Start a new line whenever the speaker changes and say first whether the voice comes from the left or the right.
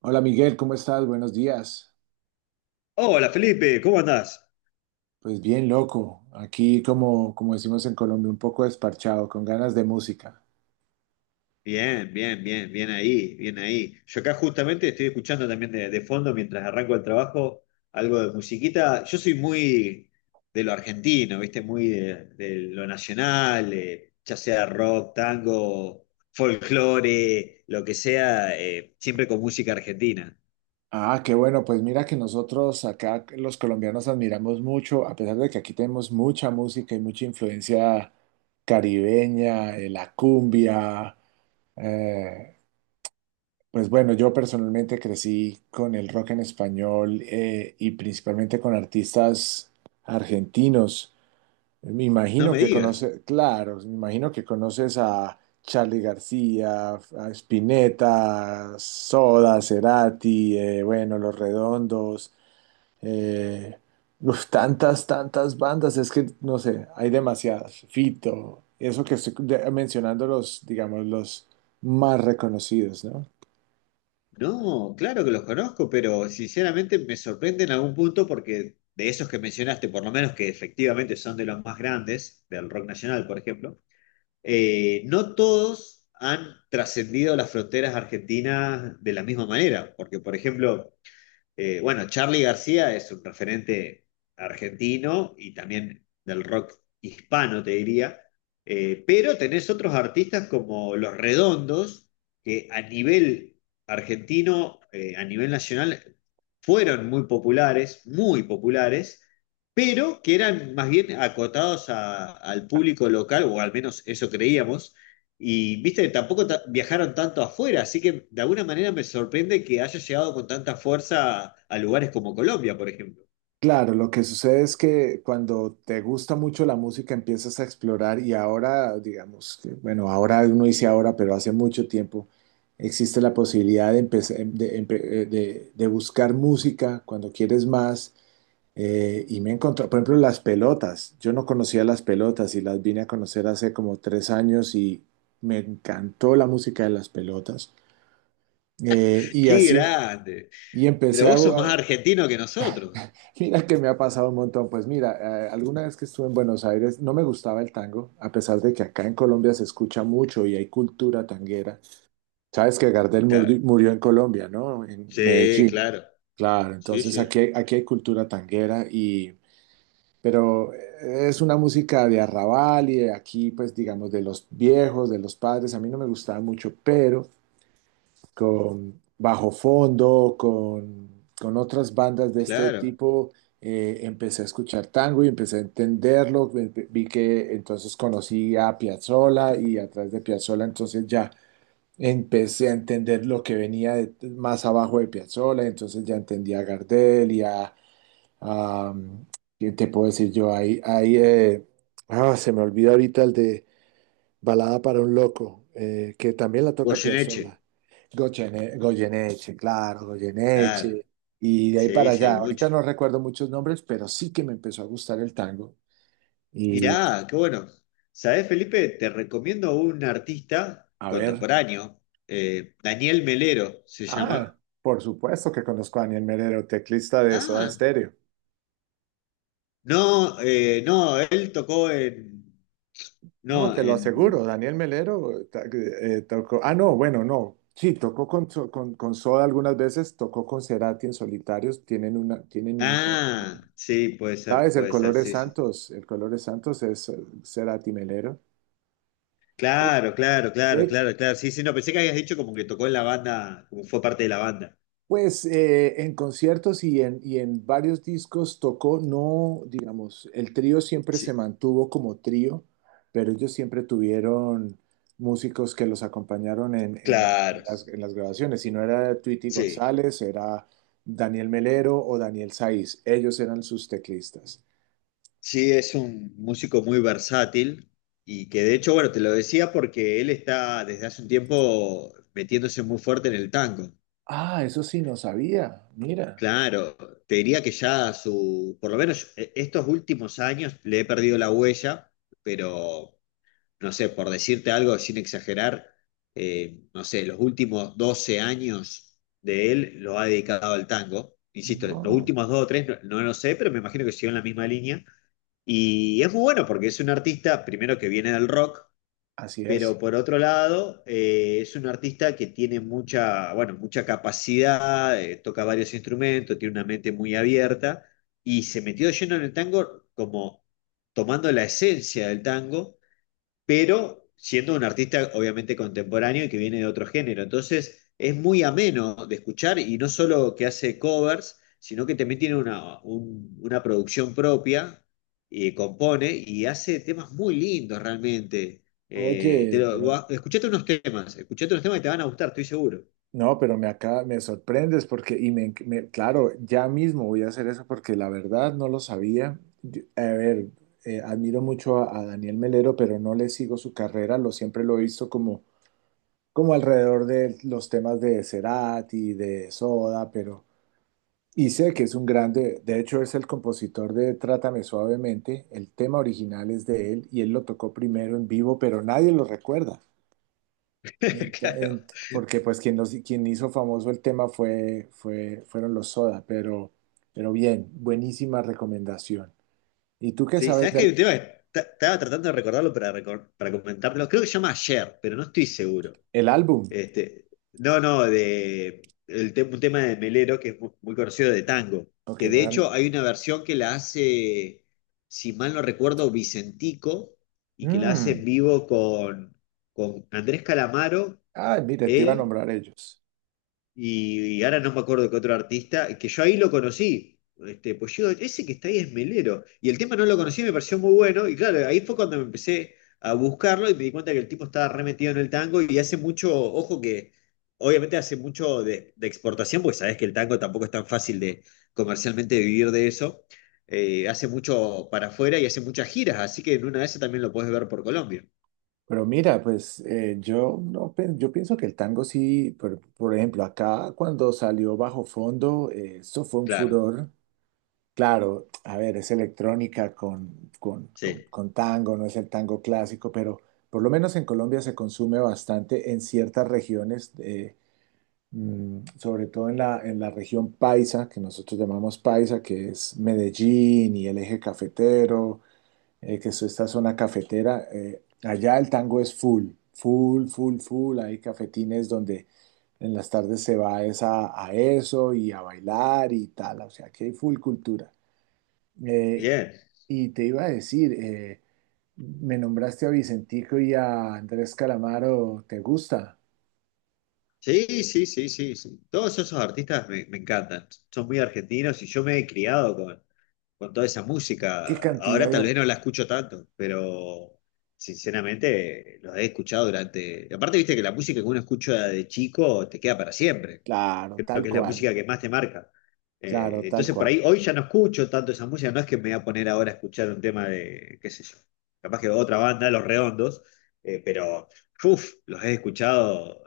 right: Hola Miguel, ¿cómo estás? Buenos días.
left: Hola Felipe, ¿cómo andás?
right: Pues bien loco, aquí como decimos en Colombia, un poco desparchado, con ganas de música.
left: Bien, bien, bien, bien ahí, bien ahí. Yo acá justamente estoy escuchando también de fondo mientras arranco el trabajo algo de musiquita. Yo soy muy de lo argentino, ¿viste? Muy de lo nacional, ya sea rock, tango, folclore, lo que sea, siempre con música argentina.
right: Ah, qué bueno, pues mira que nosotros acá los colombianos admiramos mucho, a pesar de que aquí tenemos mucha música y mucha influencia caribeña, la cumbia. eh, pues bueno, yo personalmente crecí con el rock en español, y principalmente con artistas argentinos. Me
left: No
right: imagino
left: me
right: que
left: digas.
right: conoces, claro, me imagino que conoces a Charly García, a Spinetta, Soda, Cerati, bueno, Los Redondos, eh, uf, tantas bandas, es que no sé, hay demasiadas. Fito, eso que estoy mencionando los, digamos, los más reconocidos, ¿no?
left: No, claro que los conozco, pero sinceramente me sorprende en algún punto porque de esos que mencionaste, por lo menos que efectivamente son de los más grandes, del rock nacional, por ejemplo, no todos han trascendido las fronteras argentinas de la misma manera, porque por ejemplo, bueno, Charly García es un referente argentino y también del rock hispano, te diría. Pero tenés otros artistas como Los Redondos, que a nivel argentino, a nivel nacional, fueron muy populares, pero que eran más bien acotados al público local, o al menos eso creíamos y viste, que tampoco viajaron tanto afuera, así que de alguna manera me sorprende que haya llegado con tanta fuerza a lugares como Colombia, por ejemplo.
right: Claro, lo que sucede es que cuando te gusta mucho la música empiezas a explorar y ahora, digamos, que, bueno, ahora uno dice ahora, pero hace mucho tiempo existe la posibilidad de, empezar- de, empe- de buscar música cuando quieres más. Y me encontró, por ejemplo, las pelotas. Yo no conocía las pelotas y las vine a conocer hace como tres años y me encantó la música de las pelotas. Y
left: ¡Qué
right: así, em,
left: grande!
right: y
left: Pero
right: empecé a,
left: vos sos más argentino que nosotros.
right: Mira que me ha pasado un montón. Pues mira, alguna vez que estuve en Buenos Aires no me gustaba el tango, a pesar de que acá en Colombia se escucha mucho y hay cultura tanguera. Sabes que
left: Claro.
right: murió en Colombia, ¿no? En
left: Sí,
right: Medellín.
left: claro.
right: Claro,
left: Sí,
right: entonces
left: sí,
right: aquí hay cultura tanguera y... Pero es una música de arrabal y de aquí, pues digamos, de los viejos, de los padres. A mí no me gustaba mucho, pero con Bajo Fondo, con otras bandas de este
left: claro.
right: tipo, empecé a escuchar tango y empecé a entenderlo. Vi que entonces conocí a Piazzolla y a través de Piazzolla entonces ya empecé a entender lo que venía más abajo de Piazzolla, entonces ya entendí a Gardel y a ¿qué te puedo decir yo? Se me olvida ahorita el de... Balada para un loco, que también la toca
left: Goyeneche.
right: Piazzolla. Goyeneche, claro,
left: Claro.
right: Goyeneche. Y de ahí
left: Sí,
right: para
left: sí, hay
right: allá.
left: mucho.
right: Ahorita no recuerdo muchos nombres, pero sí que me empezó a gustar el tango. Y
left: Mirá, qué bueno. ¿Sabés, Felipe? Te recomiendo un artista
right: a ver,
left: contemporáneo, Daniel Melero se llama.
right: ah, por supuesto que conozco a Daniel Melero, teclista de Soda
left: Ah,
right: Stereo.
left: no, no, él tocó en
right: No,
left: No,
right: te lo aseguro,
left: en...
right: Tocó. Ah, no, bueno, no. Sí, tocó con Soda algunas veces, tocó con Cerati en solitarios. Tienen un
left: Ah, sí,
right: ¿Sabes? El
left: puede
right: color
left: ser,
right: de
left: sí, sí.
right: Santos, el color de Santos es Cerati Melero.
left: Claro, claro, claro,
right: De-
left: claro, claro. Sí, sí, no, pensé que habías dicho como que tocó en la banda, como fue parte de la banda.
right: pues en conciertos y en varios discos tocó, no, digamos, el trío siempre se
left: Sí,
right: mantuvo como trío, pero ellos siempre tuvieron músicos que los acompañaron en, en-
left: claro,
right: en las, en las grabaciones. Si no era Tweety
left: sí.
right: González, era Daniel Melero o Daniel Saiz. Ellos eran sus teclistas.
left: Sí, es un músico muy versátil y que de hecho, bueno, te lo decía porque él está desde hace un tiempo metiéndose muy fuerte en el tango.
right: Ah, eso sí, no sabía. Mira,
left: Claro, te diría que ya su, por lo menos estos últimos años le he perdido la huella, pero... No sé, por decirte algo sin exagerar, no sé, los últimos 12 años de él lo ha dedicado al tango. Insisto, los
right: no,
left: últimos dos o tres no, no lo sé, pero me imagino que siguió en la misma línea. Y es muy bueno porque es un artista, primero que viene del rock,
right: así
left: pero
right: es.
left: por otro lado, es un artista que tiene mucha, bueno, mucha capacidad, toca varios instrumentos, tiene una mente muy abierta y se metió lleno en el tango como tomando la esencia del tango pero siendo un artista obviamente contemporáneo y que viene de otro género. Entonces es muy ameno de escuchar y no solo que hace covers, sino que también tiene una producción propia, y compone y hace temas muy lindos realmente.
right: Oye, pero
left: Escuchate unos temas, escuchate unos temas que te van a gustar, estoy seguro.
right: no, pero me acá me sorprendes porque, claro, ya mismo voy a hacer eso porque la verdad no lo sabía. Yo- a ver, admiro mucho a Daniel Melero, pero no le sigo su carrera, lo siempre lo he visto como, como alrededor de los temas de Cerati, de Soda, pero, y sé que es un grande, de hecho es el compositor de Trátame Suavemente, el tema original es de él y él lo tocó primero en vivo, pero nadie lo recuerda. Ento-
left: Claro.
right: en- Porque pues quien hizo famoso el tema fueron los Soda, pero bien, buenísima recomendación. ¿Y tú qué
left: Sí,
right: sabes
left: ¿sabes que hay un
right: del
left: tema que estaba tratando de recordarlo para, para comentarlo? Creo que se llama Ayer, pero no estoy seguro.
right: el álbum?
left: Este, no, no, de el un tema de Melero que es muy, conocido de tango,
right: Ok,
left: que de hecho
right: bueno.
left: hay una versión que la hace, si mal no recuerdo, Vicentico, y que la hace
right: Mm.
left: en vivo con Andrés Calamaro,
right: Ah, mira, te iba a
left: él
right: nombrar ellos.
left: y ahora no me acuerdo qué otro artista, que yo ahí lo conocí. Este, pues yo, ese que está ahí es Melero. Y el tema no lo conocí, me pareció muy bueno. Y claro, ahí fue cuando me empecé a buscarlo y me di cuenta que el tipo estaba re metido en el tango y hace mucho, ojo que, obviamente hace mucho de exportación, porque sabes que el tango tampoco es tan fácil de comercialmente vivir de eso. Hace mucho para afuera y hace muchas giras, así que en una de esas también lo puedes ver por Colombia.
right: Pero mira, pues yo, no, pe- yo pienso que el tango sí, por ejemplo, acá cuando salió Bajo Fondo, eso fue un
left: Claro,
right: furor. Claro, a ver, es electrónica con, con, con-
left: sí.
right: con tango, no es el tango clásico, pero por lo menos en Colombia se consume bastante en ciertas regiones, sobre todo en la región paisa, que nosotros llamamos paisa, que es Medellín y el eje cafetero, que es esta zona cafetera. Allá el tango es full. Hay cafetines donde en las tardes se va es a eso y a bailar y tal, o sea que hay full cultura. Eh,
left: Bien.
right: y te iba a decir, me nombraste a Vicentico y a Andrés Calamaro, ¿te gusta?
left: Sí, sí, sí, sí, sí. Todos esos artistas me encantan. Son muy argentinos y yo me he criado con toda esa música.
right: ¿Qué cantidad
left: Ahora
right: de
left: tal vez no
right: artistas?
left: la escucho tanto, pero sinceramente los he escuchado durante... Aparte, viste que la música que uno escucha de chico te queda para siempre
right: Claro,
left: creo
right: tal
left: que es la
right: cual,
left: música que más te marca.
right: claro, tal
left: Entonces por
right: cual.
left: ahí hoy ya no escucho tanto esa música, no es que me voy a poner ahora a escuchar un tema de, qué sé yo, capaz que otra banda, Los Redondos, pero uf, los he escuchado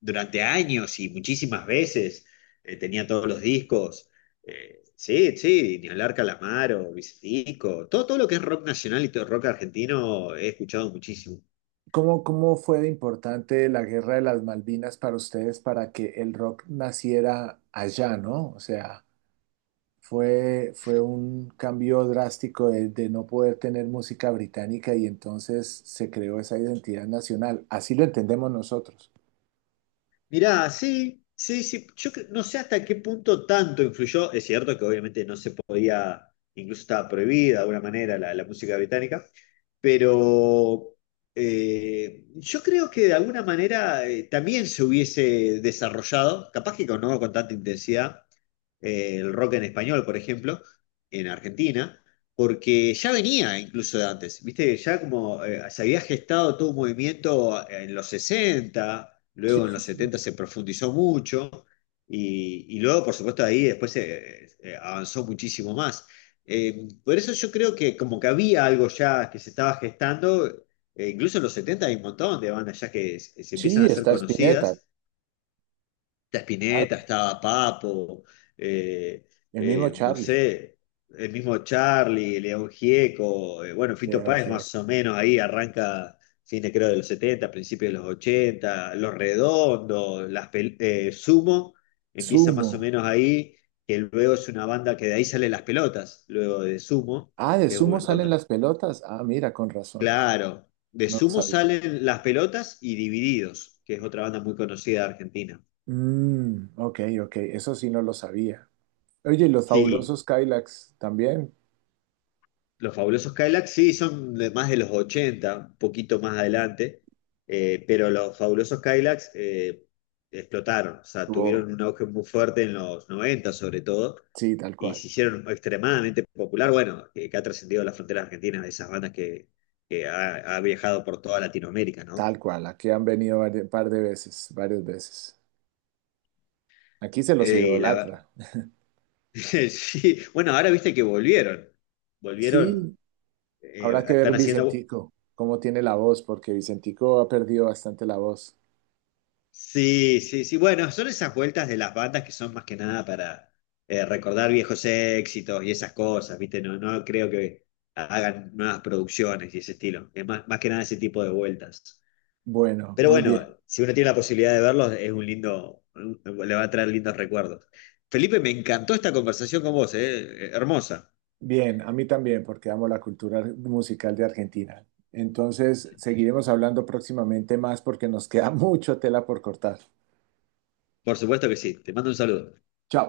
left: durante años y muchísimas veces, tenía todos los discos, sí, sí, ni hablar Calamaro, Vicentico, todo, todo lo que es rock nacional y todo rock argentino he escuchado muchísimo.
right: ¿Cómo fue de importante la Guerra de las Malvinas para ustedes para que el rock naciera allá, ¿no? O sea, fue un cambio drástico de no poder tener música británica y entonces se creó esa identidad nacional. Así lo entendemos nosotros.
left: Mirá, sí, sí, sí. No sé hasta qué punto tanto influyó. Es cierto que obviamente no se podía, incluso estaba prohibida de alguna manera la música británica, pero yo creo que de alguna manera también se hubiese desarrollado, capaz que con, no con tanta intensidad, el rock en español, por ejemplo, en Argentina, porque ya venía incluso de antes, viste, ya como se había gestado todo un movimiento en los 60
right: Sí,
left: luego en
right: sí,
left: los
right: sí.
left: 70 se profundizó mucho, y luego, por supuesto, ahí después avanzó muchísimo más. Por eso yo creo que como que había algo ya que se estaba gestando, incluso en los 70 hay un montón de bandas ya que se empiezan
right: Sí,
left: a ser
right: está Spinetta.
left: conocidas. Está
right: Ah,
left: Spinetta, estaba Papo, eh,
right: el mismo
left: no
right: Charlie,
left: sé, el mismo Charlie, León Gieco, bueno, Fito
right: de
left: Páez más
right: Ojeda.
left: o menos ahí arranca fines creo de los 70 principios de los 80 Los Redondos, Sumo, empieza
right: Sumo.
left: más o menos ahí, que luego es una banda que de ahí salen las pelotas, luego de Sumo,
right: Ah, de
left: es
right: sumo
left: un-
right: salen
left: cuando-
right: las pelotas. Ah, mira, con razón.
left: claro, de
right: No lo
left: Sumo
right: sabía.
left: salen las pelotas y Divididos, que es otra banda muy conocida de Argentina.
right: Mm, ok, ok, eso sí no lo sabía. Oye, ¿y los
left: Sí,
right: fabulosos Kylax también?
left: los fabulosos Cadillacs, sí, son de más de los 80, un poquito más adelante, pero los fabulosos Cadillacs explotaron, o sea,
right: Oh,
left: tuvieron un auge muy fuerte en los 90, sobre todo,
right: sí, tal
left: y
right: cual.
left: se hicieron extremadamente popular, bueno, que ha trascendido las fronteras argentinas, de esas bandas que ha viajado por toda Latinoamérica, ¿no?
right: Tal cual. Aquí han venido un par de veces, varias veces. Aquí se los
left: Eh, y la-
right: idolatra.
left: sí, bueno, ahora viste que volvieron,
right: Sí, habrá que ver
left: están haciendo
right: Vicentico, cómo tiene la voz, porque Vicentico ha perdido bastante la voz.
left: Sí, sí, sí. Bueno, son esas vueltas de las bandas que son más que nada para recordar viejos éxitos y esas cosas, ¿viste? No, no creo que hagan nuevas producciones y ese estilo. Es más, más que nada ese tipo de vueltas.
right: Bueno,
left: Pero
right: muy bien.
left: bueno, si uno tiene la posibilidad de verlos, es un lindo, le va a traer lindos recuerdos. Felipe, me encantó esta conversación con vos, ¿eh? Hermosa.
right: Bien, a mí también, porque amo la cultura musical de Argentina. Entonces, seguiremos hablando próximamente más porque nos queda mucho tela por cortar.
left: Por supuesto que sí. Te mando un saludo.
right: Chao.